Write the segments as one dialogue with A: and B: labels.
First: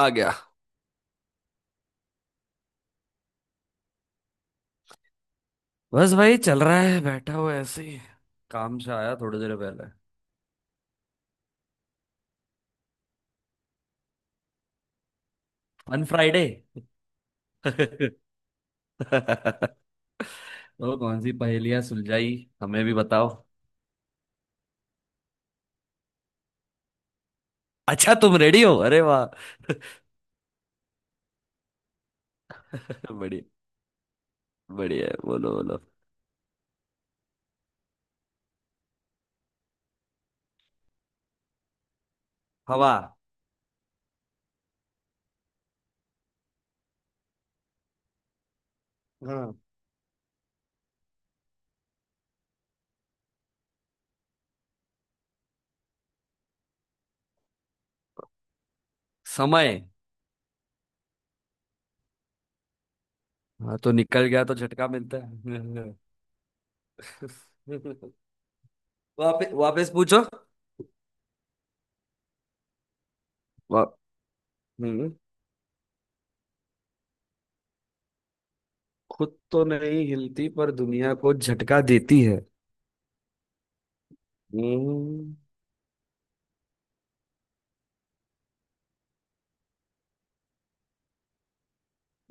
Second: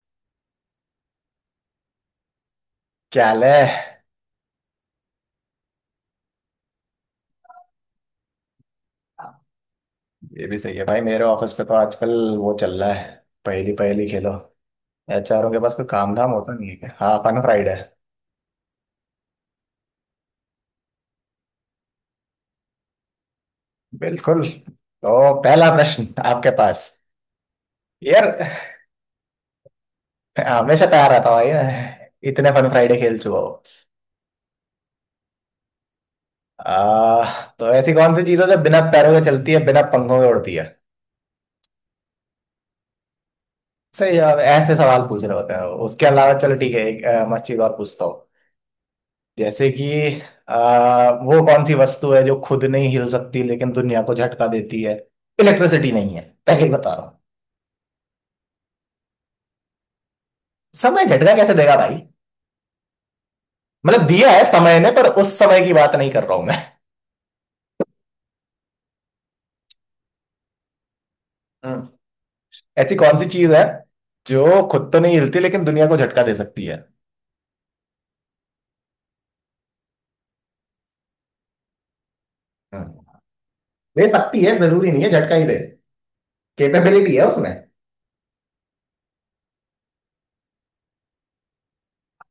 A: आ गया।
B: क्या हाल है।
A: बस भाई चल रहा है, बैठा हुआ ऐसे ही। काम से आया थोड़ी देर पहले।
B: ये भी सही है भाई, मेरे ऑफिस पे तो आजकल वो चल रहा है। पहली पहली खेलो। एचआरओ के पास कोई
A: ऑन
B: काम धाम
A: फ्राइडे।
B: होता नहीं है क्या? हाँ, फन फ्राइडे।
A: तो कौन सी पहेलियां सुलझाई, हमें भी बताओ।
B: बिल्कुल। तो पहला प्रश्न आपके पास
A: अच्छा
B: यार।
A: तुम रेडी हो? अरे वाह।
B: हमेशा तैयार रहता हूँ भाई मैं। इतने फन फ्राइडे खेल चुका
A: बढ़िया।
B: हो।
A: बढ़िया है, बोलो बोलो
B: आ, तो ऐसी कौन सी चीज है जो बिना पैरों के चलती है, बिना पंखों के उड़ती है?
A: हवा।
B: सही जवाब है। ऐसे सवाल पूछ रहे होते हैं। उसके अलावा चलो ठीक है, एक मस्त चीज और पूछता।
A: हाँ,
B: जैसे कि वो कौन सी वस्तु है जो खुद नहीं हिल सकती लेकिन दुनिया को झटका देती है? इलेक्ट्रिसिटी नहीं है, पहले ही बता रहा हूँ।
A: समय।
B: समय झटका कैसे देगा भाई?
A: हाँ तो
B: मतलब
A: निकल
B: दिया है
A: गया तो
B: समय
A: झटका
B: ने, पर
A: मिलता
B: उस समय की बात
A: है।
B: नहीं कर रहा हूं मैं।
A: वापस वापस पूछो।
B: हम्म, ऐसी कौन सी चीज है
A: वा,
B: जो खुद तो
A: हम्म,
B: नहीं हिलती लेकिन दुनिया को झटका दे सकती है?
A: खुद तो नहीं हिलती पर दुनिया को झटका देती है।
B: हम्म, दे सकती है, जरूरी नहीं है झटका
A: हम्म
B: ही दे। कैपेबिलिटी है उसमें।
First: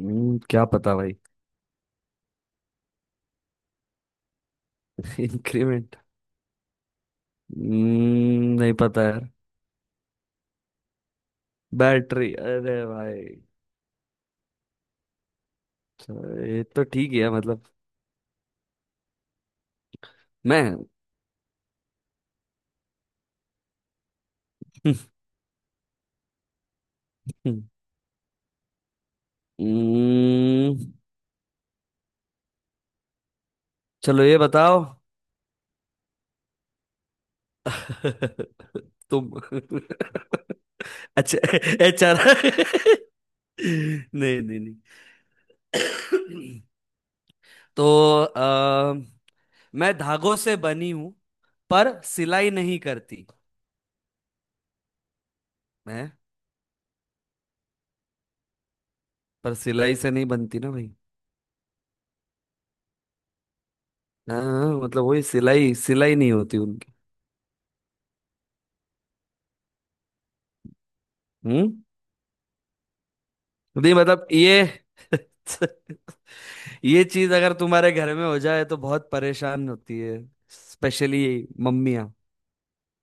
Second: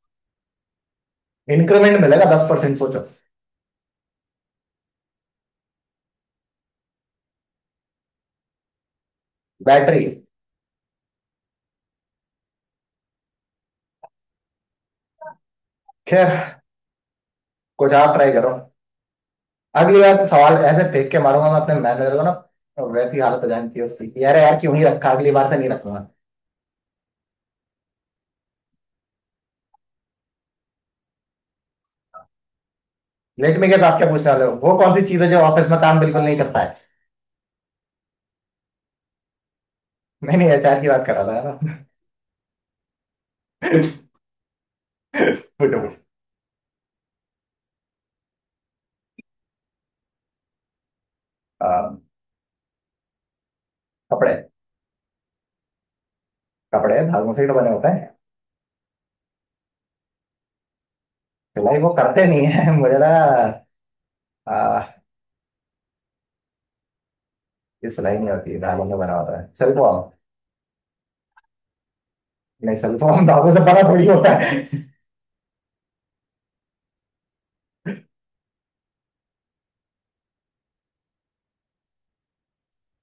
A: क्या पता भाई।
B: इंक्रीमेंट मिलेगा 10%, सोचो।
A: इंक्रीमेंट। नहीं पता यार।
B: बैटरी।
A: बैटरी? अरे भाई,
B: खैर,
A: चलो, ये तो ठीक ही है मतलब।
B: कुछ आप ट्राई करो। अगली बार तो सवाल
A: मैं।
B: ऐसे फेंक के मारूंगा मैं अपने मैनेजर को ना, तो वैसी हालत हो जानी चाहिए उसकी कि अरे यार क्यों ही रखा, अगली बार से नहीं रखूंगा।
A: हम्म,
B: लेट मी गेट। आप क्या
A: चलो
B: पूछने
A: ये
B: वाले हो? वो
A: बताओ।
B: कौन सी चीज है जो ऑफिस में काम बिल्कुल नहीं करता है।
A: तुम।
B: मैंने एचआर की बात करा था,
A: अच्छा।
B: है ना।
A: एचआर। नहीं नहीं नहीं।
B: पूछो पूछो।
A: तो आ, मैं धागों से बनी हूं,
B: आ,
A: पर सिलाई नहीं करती।
B: कपड़े।
A: मैं
B: कपड़े धागों से ही तो बने होते हैं।
A: पर सिलाई से नहीं बनती ना भाई।
B: सिलाई वो करते नहीं है मुझे ना।
A: हाँ हाँ,
B: आ,
A: मतलब वही सिलाई, सिलाई नहीं होती उनकी।
B: ये सिलाई नहीं होती, धागों से बना होता है सिल्कवॉर्म।
A: हम्म?
B: नहीं, सिल्कवॉर्म धागों से बना
A: नहीं
B: थोड़ी
A: मतलब
B: होता है
A: ये। ये चीज अगर तुम्हारे घर में हो जाए तो बहुत परेशान होती है, स्पेशली मम्मियाँ।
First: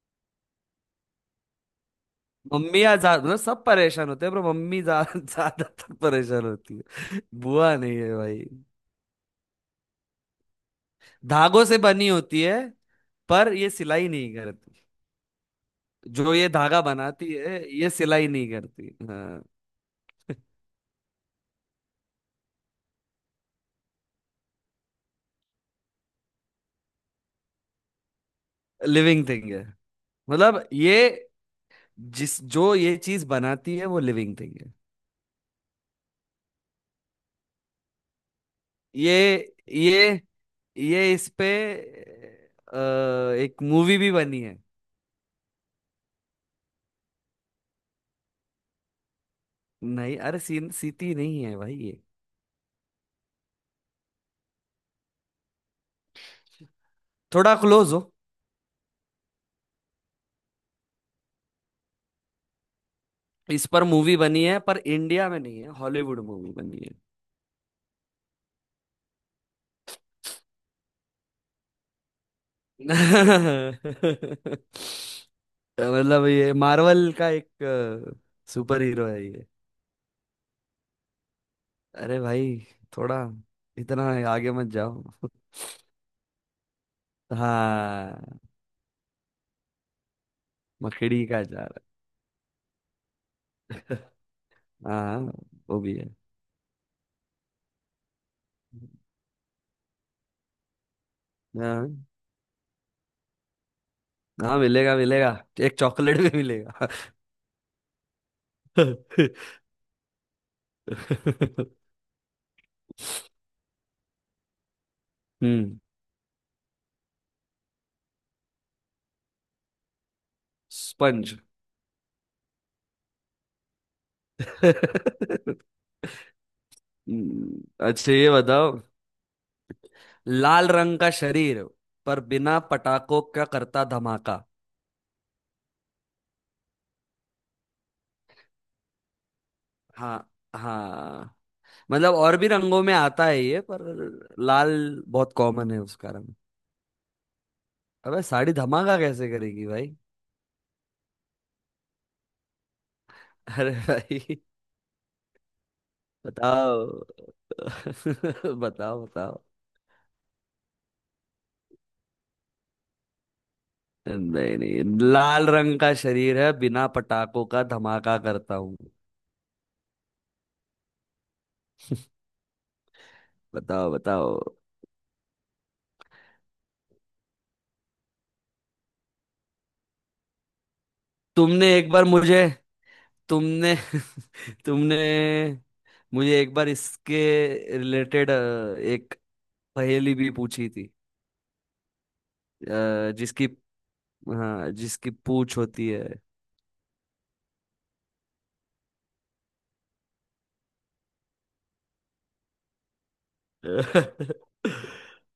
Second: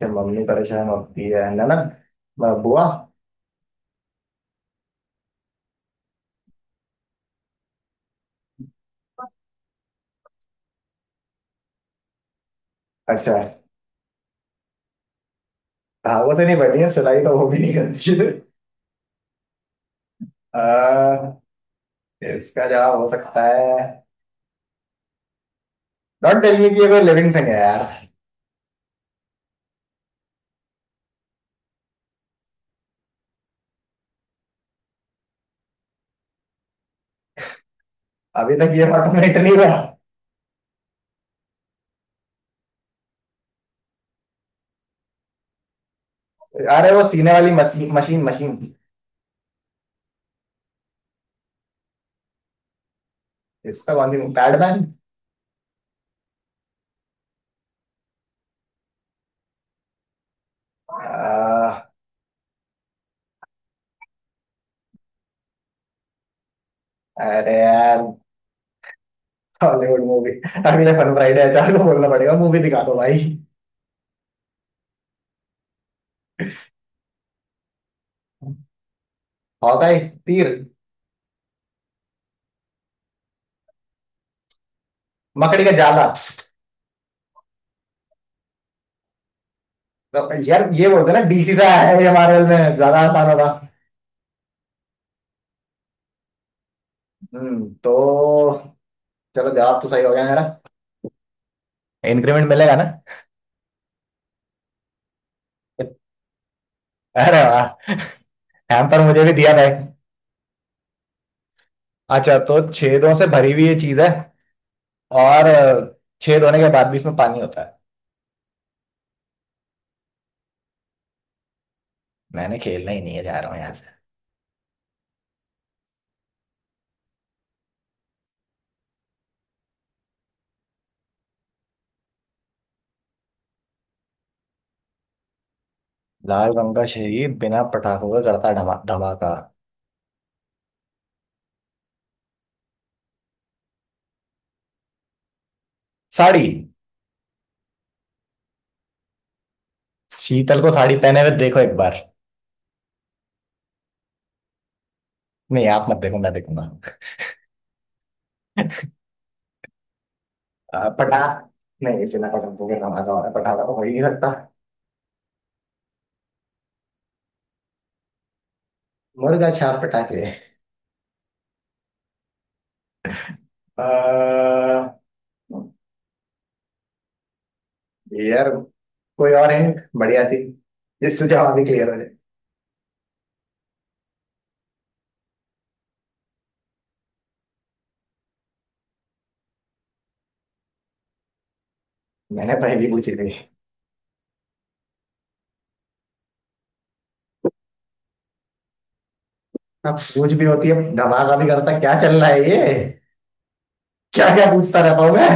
B: फिर मम्मी परेशान होती है ननद बुआ।
A: मम्मियाँ ज्यादा, मतलब सब परेशान होते हैं पर मम्मी ज्यादातर परेशान होती है। बुआ नहीं है भाई, धागों से बनी होती है
B: अच्छा।
A: पर ये सिलाई नहीं करती। जो
B: धागों से
A: ये
B: नहीं
A: धागा
B: बनी है सिलाई,
A: बनाती
B: तो वो भी
A: है
B: नहीं
A: ये
B: करती।
A: सिलाई नहीं करती। हाँ।
B: आ, इसका जवाब हो सकता है। डोंट टेल मी कि ये कोई लिविंग थिंग है यार।
A: लिविंग थिंग है। मतलब ये, जिस जो ये चीज बनाती है वो लिविंग थिंग है।
B: अभी तक ये ऑटोमेट
A: ये
B: नहीं हुआ।
A: ये ये इस पे अ, एक मूवी भी बनी है।
B: अरे वो सीने वाली मशीन मशीन मशीन।
A: नहीं अरे सीन सीटी नहीं है भाई ये।
B: इसका कौन सी? पैडमैन?
A: थोड़ा क्लोज हो। इस पर मूवी बनी है पर इंडिया में नहीं है, हॉलीवुड मूवी बनी है।
B: अरे यार, हॉलीवुड मूवी। अगले फन फ्राइडे अचार को बोलना पड़ेगा, मूवी दिखा दो भाई।
A: मतलब ये मार्वल का एक सुपर हीरो है ये।
B: हॉकाई, तीर।
A: अरे भाई, थोड़ा, इतना आगे मत जाओ।
B: मकड़ी का जाला।
A: हाँ,
B: तो यार, ये बोलते हैं ना,
A: मकड़ी का
B: डीसी से
A: जा
B: आया
A: रहा।
B: है ये, मार्वल में ज्यादा आसान होता।
A: हाँ वो भी है।
B: तो चलो, जवाब तो सही हो गया मेरा।
A: हाँ,
B: इंक्रीमेंट मिलेगा ना।
A: हाँ मिलेगा मिलेगा। एक चॉकलेट भी मिलेगा।
B: अरे वाह, हैम्पर मुझे भी दिया भाई। अच्छा, तो छेदों से भरी हुई ये चीज है और
A: हम्म।
B: छेद होने के बाद भी इसमें पानी होता है।
A: स्पंज।
B: मैंने खेलना ही नहीं है, जा रहा हूँ यहाँ से।
A: हम्म, अच्छा ये बताओ। लाल रंग का शरीर, पर बिना पटाखों का करता धमाका।
B: लाल रंग का शरीर बिना पटाखों का करता धमाका।
A: हाँ। हाँ, मतलब और भी रंगों में आता है ये, पर लाल बहुत कॉमन है उसका रंग।
B: साड़ी।
A: अबे साड़ी धमाका कैसे करेगी भाई।
B: शीतल को साड़ी पहने हुए देखो एक बार।
A: अरे भाई,
B: नहीं, आप मत देखो, मैं देखूंगा।
A: बताओ। बताओ बताओ
B: अ, पटाख नहीं, बिना पटाखों के धमाका हो रहा है, पटाखा तो हो ही नहीं सकता।
A: नहीं नहीं, लाल रंग का शरीर है, बिना पटाखों का धमाका करता हूँ।
B: मुर्गा छाप पटाखे। अ,
A: बताओ बताओ
B: यार, कोई और है बढ़िया सी, जिससे जवाब भी
A: तुमने
B: क्लियर
A: एक
B: हो
A: बार
B: जाए।
A: मुझे तुमने तुमने मुझे एक बार इसके रिलेटेड एक पहेली भी पूछी थी।
B: मैंने पहली पूछी थी।
A: जिसकी, हाँ जिसकी पूछ होती है।
B: हाँ, पूछ भी होती है धमाका भी करता है, क्या चल रहा है ये, क्या क्या पूछता रहता हूँ मैं।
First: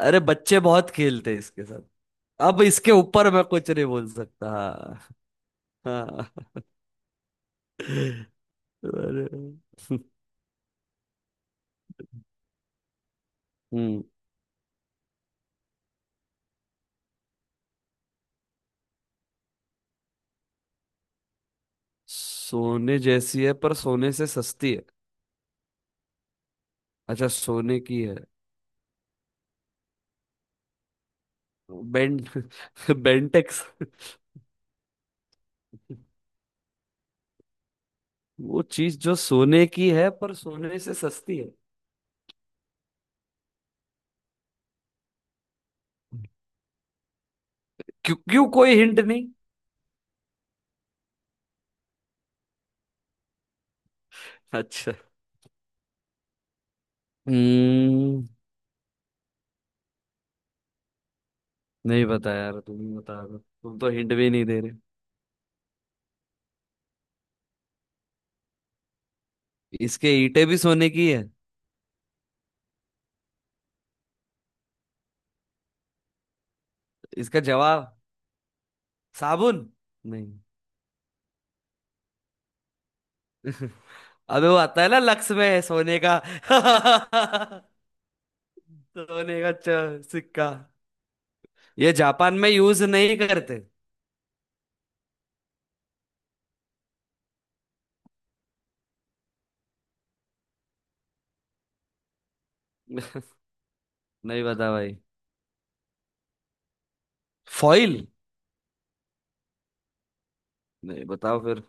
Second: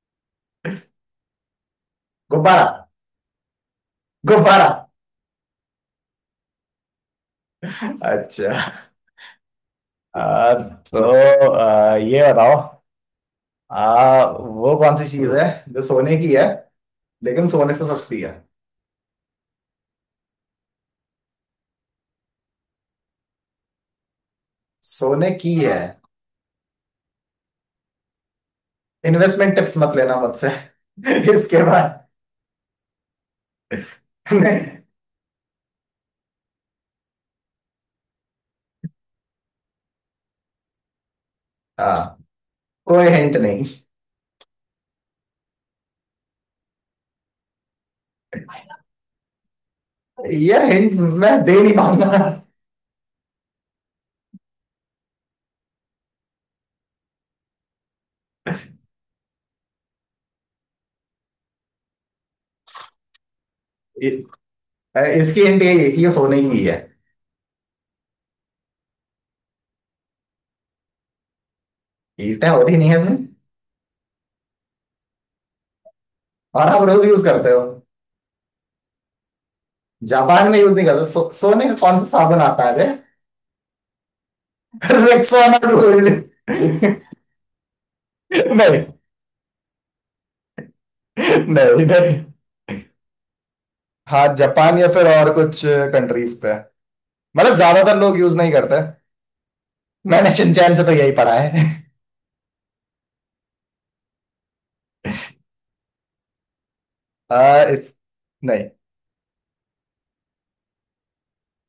A: अरे बच्चे बहुत खेलते हैं इसके साथ। अब
B: गुब्बारा।
A: इसके ऊपर मैं कुछ नहीं बोल सकता।
B: गुब्बारा।
A: हाँ। हाँ।
B: अच्छा।
A: अरे।
B: तो ये बताओ।
A: हम्म।
B: वो कौन सी चीज है जो सोने की है लेकिन सोने से सस्ती है?
A: सोने जैसी है पर सोने से सस्ती है?
B: सोने की है।
A: अच्छा सोने की है।
B: इन्वेस्टमेंट टिप्स मत लेना मुझसे इसके बाद।
A: बेंट। बेंटेक्स।
B: नहीं।
A: वो चीज जो सोने की है पर सोने से सस्ती है।
B: हाँ, कोई हिंट नहीं।
A: क्यों क्यों कोई हिंट नहीं?
B: यार हिंट मैं दे नहीं पाऊंगा।
A: अच्छा। हम्म। नहीं बता यार, तुम ही बता दो, तुम तो
B: इ-
A: हिंट भी नहीं दे रहे।
B: इसकी हिंट यही है कि ये सोने की है।
A: इसके ईंटें भी सोने की है?
B: ईंटें होती नहीं है इसमें। और आप रोज यूज
A: इसका
B: करते हो।
A: जवाब साबुन। नहीं।
B: जापान में यूज नहीं करते, सोने का कौन सा साबुन आता है रे?
A: अबे वो आता है ना लक्स
B: रेक्साना
A: में सोने का।
B: गोल्ड नहीं
A: सोने का सिक्का।
B: नहीं
A: ये
B: नहीं।
A: जापान में यूज नहीं करते?
B: हाँ, जापान या फिर और कुछ कंट्रीज पे, मतलब ज्यादातर लोग यूज नहीं करते। मैंने शिनचैन से तो यही पढ़ा है
A: नहीं बता भाई।
B: आ, इस,
A: फॉइल।
B: नहीं।
A: नहीं बताओ फिर।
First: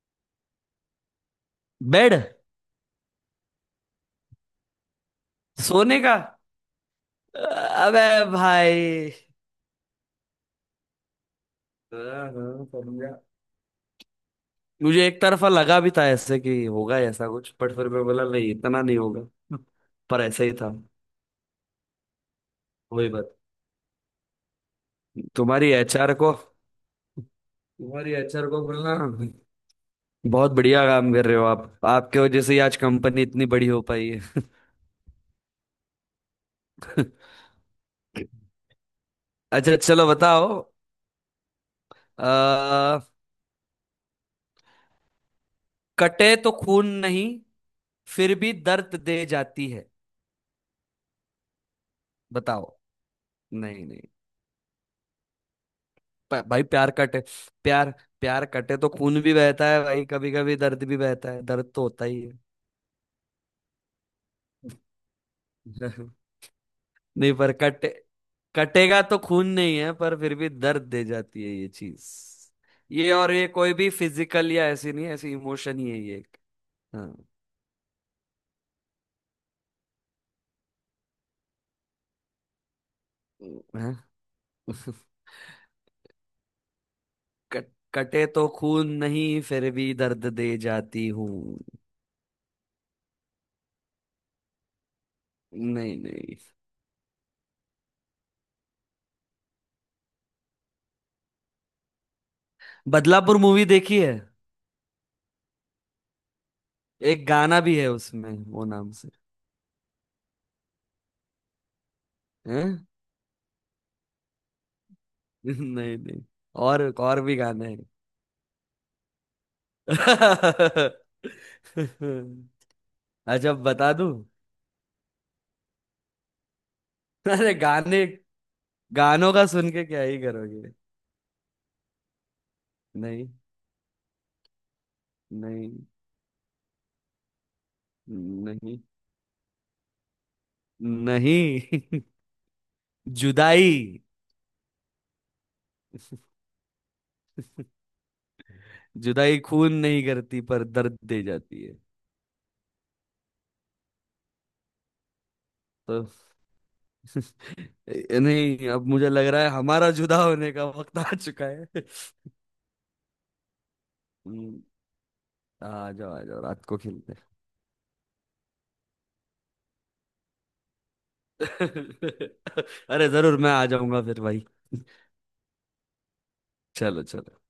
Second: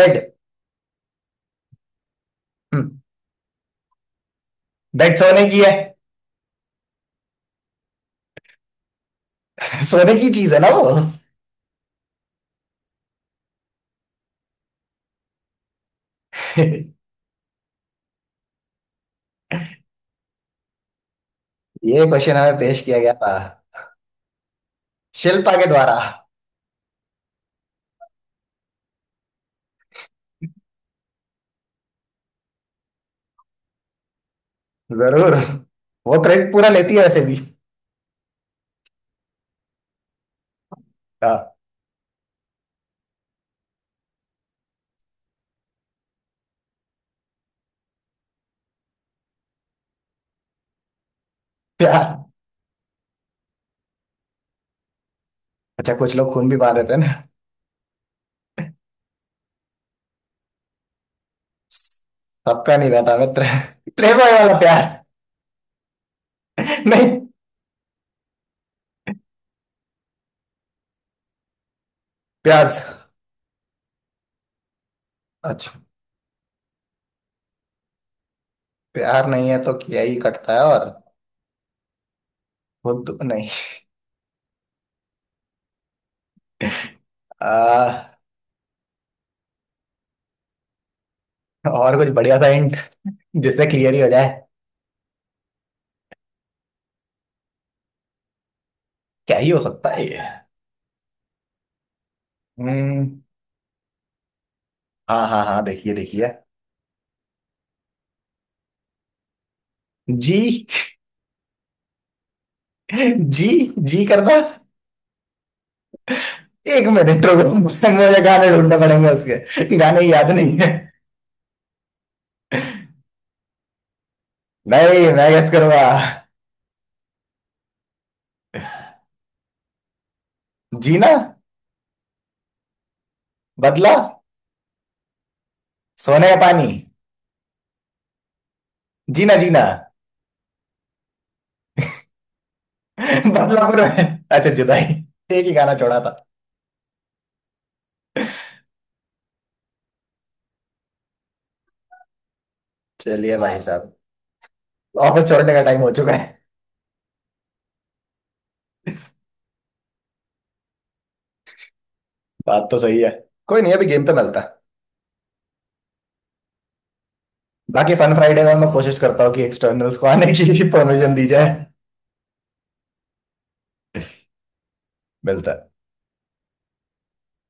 B: बेड।
A: बेड?
B: हम्म, बेड सोने की है।
A: सोने का। अबे भाई।
B: सोने की चीज है ना वो
A: हाँ, हाँ, समझा। मुझे एक तरफा लगा भी था ऐसे कि होगा ऐसा कुछ, बट फिर मैं बोला नहीं इतना नहीं होगा। पर ऐसा ही था।
B: ये क्वेश्चन हमें पेश किया
A: वही
B: गया था
A: बात।
B: शिल्पा के
A: तुम्हारी
B: द्वारा।
A: एचआर को, तुम्हारी एचआर को बोलना, बहुत बढ़िया काम कर रहे हो आप, आपके वजह से ही आज कंपनी इतनी बड़ी हो पाई है।
B: जरूर। वो क्रेडिट पूरा लेती है वैसे भी।
A: अच्छा चलो बताओ।
B: हाँ,
A: कटे तो खून नहीं, फिर भी दर्द दे जाती है।
B: प्यार।
A: बताओ। नहीं नहीं।
B: अच्छा, कुछ लोग खून भी
A: भाई
B: बहा
A: प्यार
B: देते हैं ना।
A: कटे, प्यार, प्यार कटे तो खून भी बहता है भाई, कभी कभी दर्द भी बहता है, दर्द तो होता ही है।
B: सबका नहीं रहता मित्र प्लेबॉय वाला प्यार नहीं,
A: नहीं पर कटे, कटेगा तो खून नहीं है, पर फिर भी दर्द दे जाती है ये चीज।
B: प्यास।
A: ये, और ये कोई भी फिजिकल या ऐसी नहीं है, ऐसी इमोशन
B: अच्छा,
A: ही है ये एक। हाँ।
B: प्यार नहीं है तो किया ही कटता है, और खुद तो नहीं।
A: हैं?
B: आ,
A: कटे तो खून नहीं, फिर भी दर्द दे जाती हूँ।
B: और कुछ बढ़िया सा हिंट, जिससे क्लियर ही हो जाए।
A: नहीं नहीं।
B: क्या ही हो सकता है ये। हम्म।
A: बदलापुर मूवी देखी है?
B: हाँ हाँ हाँ, देखिए देखिए।
A: एक गाना भी है उसमें वो नाम से।
B: जी।
A: हैं?
B: जी। जी करना।
A: नहीं नहीं।
B: एक
A: और और
B: मिनट
A: भी
B: रुको,
A: गाने हैं।
B: मुझे मुझे गाने ढूंढने पड़ेंगे, उसके गाने याद नहीं है।
A: अच्छा बता दूं।
B: नहीं, मैं गेस करूंगा।
A: अरे गाने, गानों का सुन के क्या ही करोगे।
B: जीना।
A: नहीं।
B: बदला।
A: नहीं।
B: सोने का पानी।
A: नहीं।
B: जीना जीना।
A: नहीं।
B: बदला
A: जुदाई।
B: पूरा है। अच्छा, जुदाई। एक ही गाना छोड़ा था।
A: जुदाई खून नहीं करती पर दर्द दे जाती है।
B: चलिए भाई साहब, ऑफिस छोड़ने का टाइम हो
A: तो
B: चुका है।
A: नहीं, अब मुझे लग रहा है हमारा जुदा होने का वक्त आ चुका
B: बात तो सही है। कोई नहीं, अभी गेम पे
A: है।
B: मिलता है।
A: आ जाओ आ जाओ, रात को खेलते हैं।
B: बाकी फन फ्राइडे में मैं कोशिश करता हूँ कि एक्सटर्नल्स को आने की परमिशन दी जाए।
A: अरे जरूर, मैं आ जाऊंगा फिर भाई।
B: मिलता है।
A: चलो चलो।